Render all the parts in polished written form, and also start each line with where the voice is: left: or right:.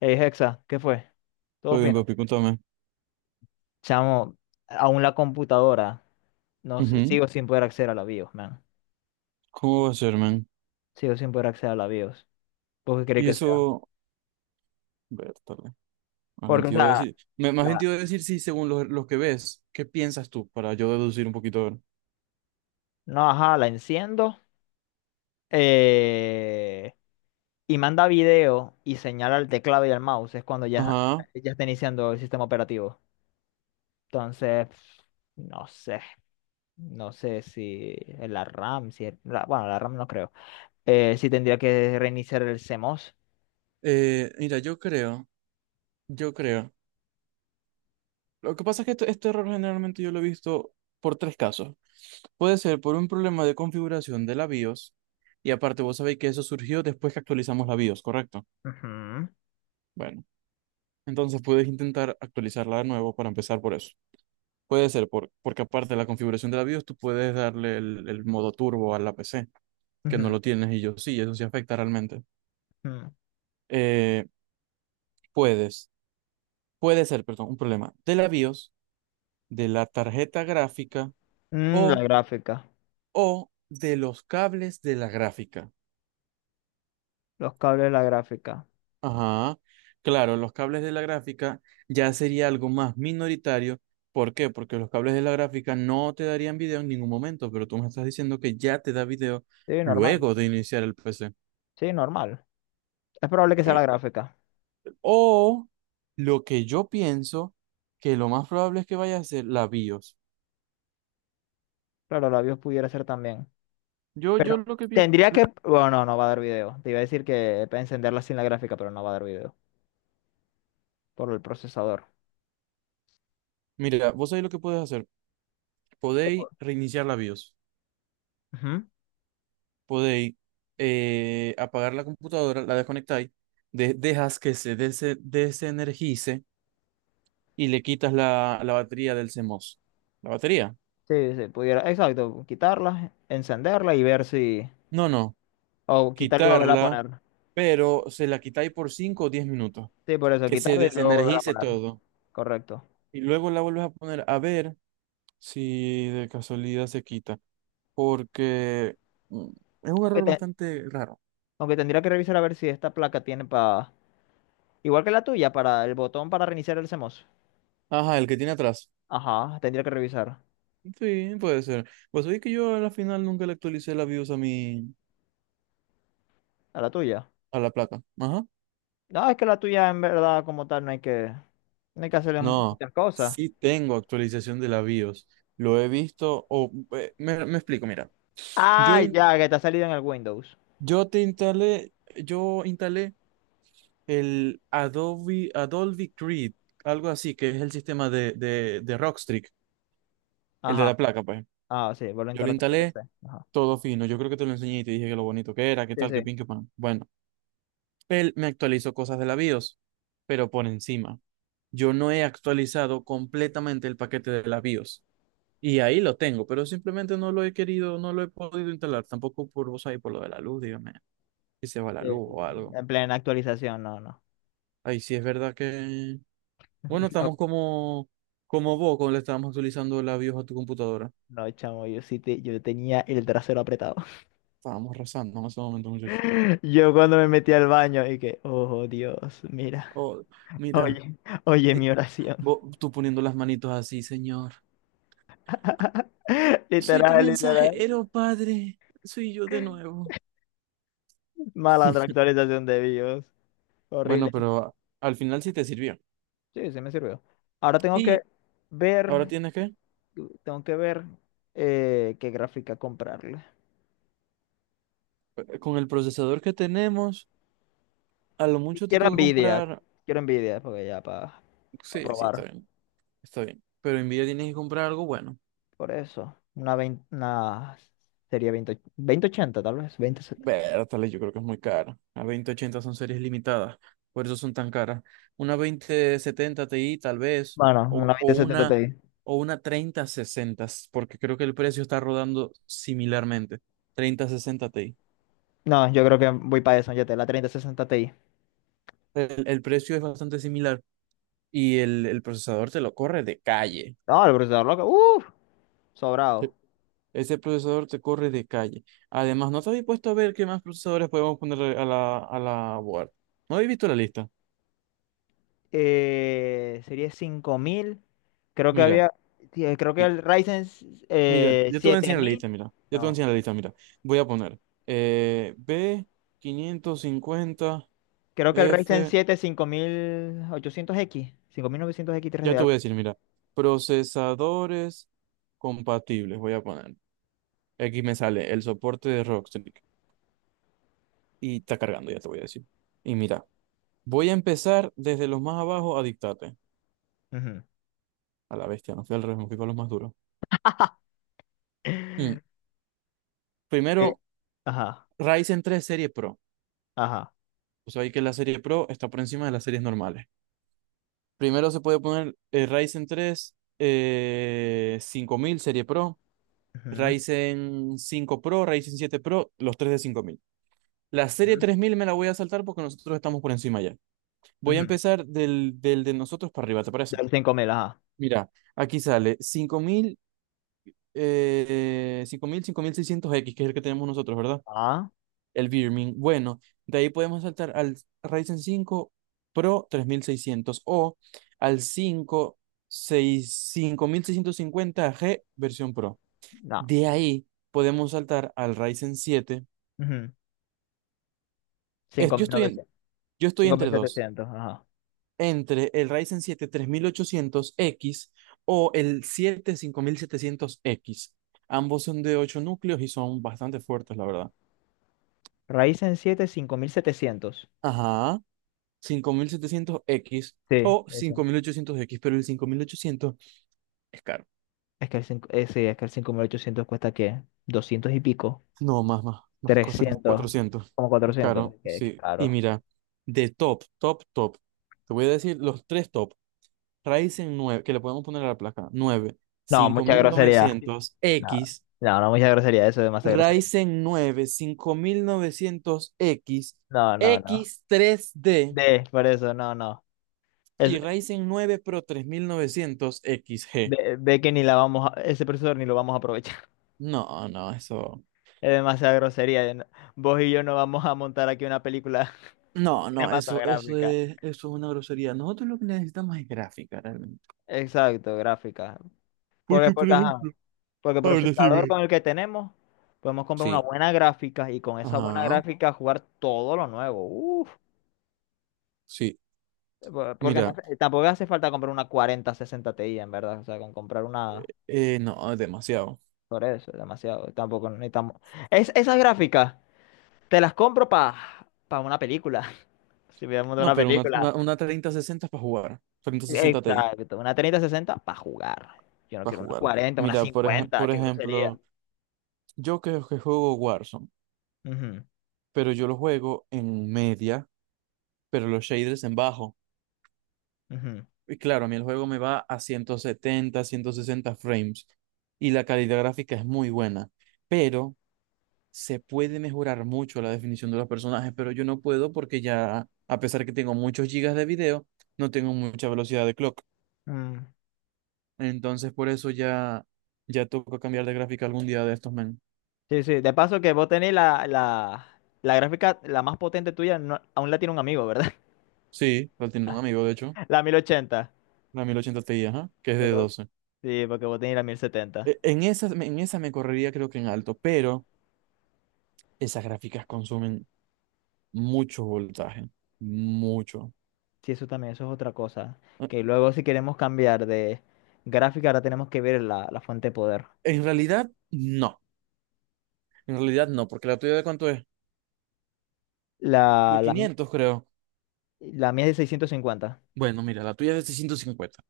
left: Hey, Hexa, ¿qué fue? ¿Todo
right: Todo bien,
left: fino?
right: papi, contame.
left: Chamo, aún la computadora, no sé,
right: Ujú.
left: sigo sin poder acceder a la BIOS, man.
right: ¿Cómo va a ser, man?
left: Sigo sin poder acceder a la BIOS. ¿Por qué crees
right: Y
left: que sea?
right: eso, vértale,
left: Porque, o sea,
right: más bien te
left: la-
right: iba a decir, sí, según los que ves, ¿qué piensas tú? Para yo deducir un poquito. A
left: no, ajá, la enciendo eh, y manda video y señala el teclado y el mouse, es cuando ya,
right: Ajá.
left: ya está iniciando el sistema operativo. Entonces, no sé, no sé si es la RAM, si es- la- bueno, la RAM no creo. Si tendría que reiniciar el CMOS.
right: Mira, yo creo. Lo que pasa es que este error generalmente yo lo he visto por tres casos. Puede ser por un problema de configuración de la BIOS, y aparte vos sabéis que eso surgió después que actualizamos la BIOS, ¿correcto?
left: Ujú,
right: Bueno, entonces puedes intentar actualizarla de nuevo para empezar por eso. Puede ser, porque aparte de la configuración de la BIOS, tú puedes darle el modo turbo a la PC, que no
left: ujú.
right: lo tienes y yo sí, eso sí afecta realmente.
left: Mm.
right: Eh, puedes, puede ser, perdón, un problema de la BIOS, de la tarjeta gráfica
left: Mm, la
right: o,
left: gráfica.
right: o de los cables de la gráfica.
left: Los cables de la gráfica.
right: Ajá, claro, los cables de la gráfica ya sería algo más minoritario. ¿Por qué? Porque los cables de la gráfica no te darían video en ningún momento, pero tú me estás diciendo que ya te da video
left: Sí, normal.
right: luego de iniciar el PC.
left: Sí, normal. Es probable que sea la
right: Ok.
left: gráfica.
right: O lo que yo pienso, que lo más probable es que vaya a ser la BIOS.
left: Claro, la BIOS pudiera ser también.
right: Yo
left: Pero
right: lo que pienso,
left: tendría que... Bueno, no, no va a dar video. Te iba a decir que para encenderla sin la gráfica, pero no va a dar video. Por el procesador.
right: mira, vos sabéis lo que podéis hacer.
left: Que
right: Podéis
left: por-
right: reiniciar la BIOS.
left: Ujú.
right: Podéis apagar la computadora, la desconectáis, dejas que se desenergice y le quitas la batería del CMOS. ¿La batería?
left: Sí, sí, pudiera. Exacto. Quitarla, encenderla y ver si...
right: No, no,
left: O quitarla y volverla a
right: quitarla,
left: poner.
right: pero se la quitáis por 5 o 10 minutos.
left: Sí, por eso,
right: Que se
left: quitarla y luego volver a
right: desenergice
left: poner.
right: todo.
left: Correcto.
right: Y luego la vuelves a poner a ver si de casualidad se quita, porque mm, es un
left: Aunque,
right: error
left: te-
right: bastante raro.
left: aunque tendría que revisar a ver si esta placa tiene para igual que la tuya, para el botón para reiniciar el CMOS.
right: Ajá, el que tiene atrás.
left: Ajá, tendría que revisar.
right: Sí, puede ser. Pues oye que yo a la final nunca le actualicé la BIOS a mi,
left: A la tuya.
right: a la placa. Ajá.
left: No, es que la tuya en verdad como tal no hay que, no hay que hacerle
right: No,
left: muchas cosas.
right: sí tengo actualización de la BIOS. Lo he visto, o me explico, mira. Yo,
left: Ah,
right: in-
left: ya, que te ha salido en el Windows.
right: yo te instalé, yo instalé el Adobe, Adobe Creed, algo así, que es el sistema de Rockstrix, el de
left: Ajá.
right: la placa, pues.
left: Ah, sí, vuelvo a
right: Yo lo
left: instalaste en tu
right: instalé.
left: PC. Ajá.
right: Todo fino. Yo creo que te lo enseñé y te dije que lo bonito que era, qué
left: Sí,
right: tal,
left: sí.
right: qué pin, qué pan. Bueno, él me actualizó cosas de la BIOS, pero por encima. Yo no he actualizado completamente el paquete de la BIOS. Y ahí lo tengo, pero simplemente no lo he querido, no lo he podido instalar. Tampoco por vos ahí, por lo de la luz, dígame, si se va la
left: Sí.
right: luz o algo.
left: En plena actualización, no, no.
right: Ahí sí es verdad que... Bueno, estamos como, como vos cuando le estábamos actualizando la BIOS a tu computadora.
left: No, no, chamo, yo tenía el trasero apretado.
right: Estábamos rezando en ese momento, muchachos.
left: Yo cuando me metí al baño y que, oh Dios, mira,
right: Oh, mira,
left: oye, oye
right: eh,
left: mi oración.
right: vos, tú poniendo las manitos así, señor. Soy tu
left: Literal, literal.
right: mensajero, padre. Soy yo de nuevo.
left: Malandra actualización de BIOS.
right: Bueno,
left: Horrible.
right: pero al final sí te sirvió.
left: Sí, sí me sirvió. Ahora
right: Y ahora
left: ver,
right: tienes que,
left: tengo que ver qué gráfica comprarle.
right: con el procesador que tenemos, a lo
left: Y
right: mucho te
left: quiero
right: toca
left: Nvidia,
right: comprar.
left: quiero Nvidia, porque ya para
right: Sí, sí, está
left: probar.
right: bien, está bien. Pero Nvidia tienes que comprar algo bueno.
left: Por eso, 20 una sería veinte veinte ochenta tal vez, 2070.
right: Bertale, yo creo que es muy caro. A 2080 son series limitadas, por eso son tan caras. Una 2070 Ti tal vez,
left: Bueno, una
right: o, o
left: veinte setenta
right: una,
left: Ti.
right: o una 3060, porque creo que el precio está rodando similarmente. 3060 Ti.
left: No, yo creo que voy para eso, ya te la treinta sesenta Ti.
right: El precio es bastante similar y el procesador te lo corre de calle.
left: No, el procesador loco, uff, sobrado.
right: Sí. Ese procesador te corre de calle. Además, no te habéis puesto a ver qué más procesadores podemos ponerle a a la board. ¿No habéis visto la lista?
left: Sería cinco mil. Creo que
right: Mira,
left: había, sí, creo que
right: mi-
left: el Ryzen
right: mira, yo te voy a
left: siete
right: enseñar la
left: mil.
right: lista, mira. Yo te voy a
left: No,
right: enseñar la lista, mira. Voy a poner
left: creo
right: B550F.
left: que el Ryzen 7 5800X, novecientos x tres
right: Ya
left: de
right: te
left: algo.
right: voy a decir, mira. Procesadores compatibles, voy a poner. Aquí me sale el soporte de Rockstrix. Y está cargando, ya te voy a decir. Y mira, voy a empezar desde los más abajo a dictarte.
left: Ujú.
right: A la bestia, no fui al revés, me fui con los más duros. Mm.
left: Eh,
right: Primero,
left: Ajá,
right: Ryzen 3 Serie Pro.
left: ajá.
right: O sea, hay que la Serie Pro está por encima de las series normales. Primero se puede poner Ryzen 3 5000 Serie Pro,
left: Ujú,
right: Ryzen 5 Pro, Ryzen 7 Pro, los tres de 5000. La serie
left: ujú,
right: 3000 me la voy a saltar porque nosotros estamos por encima ya. Voy a
left: ujú.
right: empezar del de nosotros para arriba, ¿te parece?
left: Del 5000, ajá.
right: Mira, aquí sale 5600X que es el que tenemos nosotros, ¿verdad?
left: Ah,
right: El Birmin. Bueno, de ahí podemos saltar al Ryzen 5 Pro 3600 o al 5650G versión Pro.
left: no.
right: De ahí podemos saltar al Ryzen siete.
left: Ujú.
right: Es-
left: Cinco
right: yo
left: mil
right: estoy en-
left: novecientos,
right: yo estoy
left: cinco mil
right: entre dos,
left: setecientos, ajá.
right: entre el Ryzen 7 3800X o el 7 5700X. Ambos son de 8 núcleos y son bastante fuertes, la verdad.
left: Ryzen siete cinco mil setecientos.
right: Ajá. 5700X
left: Sí,
right: o
left: eso.
right: 5800X, pero el 5800 es caro.
left: Es que el 5 sí, es que el 5800 cuesta, ¿qué? Doscientos y pico.
right: No, más cuesta como
left: Trescientos,
right: 400.
left: como
right: Es
left: cuatrocientos.
right: caro,
left: Qué, qué
right: sí. Y
left: caro.
right: mira, de top, top, top. Te voy a decir los tres top. Ryzen 9 que le podemos poner a la placa, nueve
left: No,
right: cinco
left: mucha
right: mil
left: grosería.
right: novecientos
left: No,
right: x
left: no, no, mucha grosería. Eso es demasiada grosería.
right: Ryzen nueve cinco mil novecientos x
left: No, no, no.
right: x tres d
left: De, por eso, no, no. Es,
right: y Ryzen 9 Pro
left: ve,
right: 3900XG.
left: ve que ni la vamos a, ese profesor ni lo vamos a aprovechar.
right: No, no, eso.
left: Es demasiada grosería. Yo no- Vos y yo no vamos a montar aquí una película
right: No, no, eso,
left: cinematográfica.
right: eso es una grosería. Nosotros lo que necesitamos es gráfica, realmente.
left: Exacto, gráfica. Porque,
right: Porque, por
left: porque, ajá.
right: ejemplo,
left: Porque el
right: a ver,
left: procesador
right: decime.
left: con el que tenemos, podemos comprar una
right: Sí,
left: buena gráfica y con esa buena
right: ajá,
left: gráfica jugar todo lo nuevo. Uf,
right: sí.
left: porque no
right: Mira,
left: tampoco hace falta comprar una cuarenta, sesenta Ti, en verdad. O sea, con comprar una
right: no, es demasiado.
left: por eso, es demasiado. Tampoco necesitamos. Esas gráficas, te las compro para pa una película. Si viéramos de
right: No,
left: una
right: pero
left: película.
right: una 3060 es para jugar. 3060 Ti
left: Exacto. Una treinta sesenta para jugar. Yo no
right: para
left: quiero una
right: jugar.
left: 40, una
right: Mira,
left: 50,
right: por
left: qué grosería.
right: ejemplo, yo que juego Warzone,
left: Ujú,
right: pero yo lo juego en media, pero los shaders en bajo.
left: ujú.
right: Y claro, a mí el juego me va a 170 160 frames y la calidad gráfica es muy buena. Pero se puede mejorar mucho la definición de los personajes, pero yo no puedo porque ya, a pesar que tengo muchos gigas de video, no tengo mucha velocidad de clock.
left: Mm.
right: Entonces, por eso ya, ya toca cambiar de gráfica algún día de estos, men.
left: Sí, sí. De paso que vos tenés la gráfica, la más potente tuya, no- aún la tiene un amigo, ¿verdad?
right: Sí, la tiene un amigo, de hecho,
left: La 1080.
right: la 1080 Ti, ajá, que es de
left: Porque vos-
right: 12.
left: sí, porque vos tenés la mil setenta.
right: En esa me correría creo que en alto, pero esas gráficas consumen mucho voltaje, mucho.
left: Sí, eso también, eso es otra cosa.
right: Eh,
left: Que luego si queremos cambiar de gráfica, ahora tenemos que ver la fuente de poder.
right: En realidad, no. En realidad no, porque la tuya, ¿de cuánto es?
left: La,
right: De
left: la, mi-
right: 500 creo.
left: la mía es de 650.
right: Bueno, mira, la tuya es de 650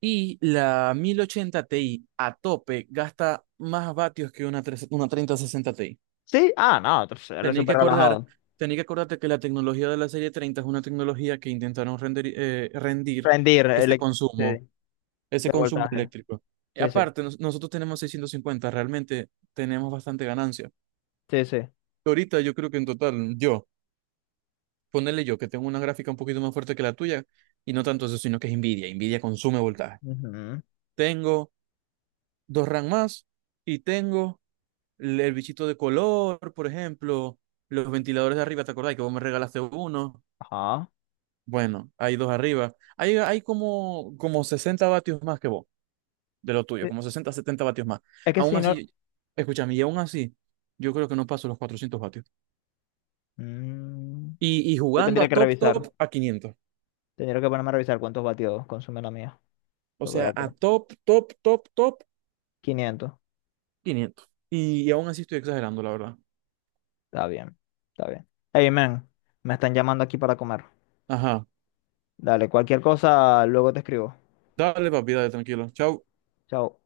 right: y la 1080 Ti a tope gasta más vatios que una 3060 Ti.
left: Sí, ah, no, entonces, eres
right: Tenéis que
left: súper
right: acordar,
left: relajado.
right: tenéis que acordarte que la tecnología de la serie 30 es una tecnología que intentaron rendir ese
left: Sí,
right: consumo, ese
left: de
right: consumo
left: voltaje.
right: eléctrico. Y
left: Sí, sí,
right: aparte, nosotros tenemos 650, realmente tenemos bastante ganancia.
left: sí, sí.
right: Ahorita yo creo que en total, yo, ponerle yo, que tengo una gráfica un poquito más fuerte que la tuya, y no tanto eso, sino que es Nvidia. Nvidia consume voltaje.
left: Ujú.
right: Tengo dos RAM más y tengo el bichito de color, por ejemplo, los ventiladores de arriba, ¿te acordás que vos me regalaste uno?
left: Ajá.
right: Bueno, hay dos arriba. Hay como, como 60 vatios más que vos, de lo tuyo,
left: Sí,
right: como 60 70 vatios más.
left: es que
right: Aún
left: si no...
right: así, escúchame, y aún así, yo creo que no paso los 400 vatios.
left: Mm,
right: Y
left: yo
right: jugando a
left: tendría que
right: top,
left: revisar.
right: top, a 500.
left: Tendría que ponerme a revisar cuántos vatios consume la mía.
right: O
left: Porque verá
right: sea,
left: que
right: a top, top, top, top,
left: 500,
right: 500. Y aún así estoy exagerando, la verdad.
left: está bien, está bien. Hey, man, me están llamando aquí para comer.
right: Ajá.
left: Dale, cualquier cosa, luego te escribo.
right: Dale, papi, dale, tranquilo. Chao.
left: Chao.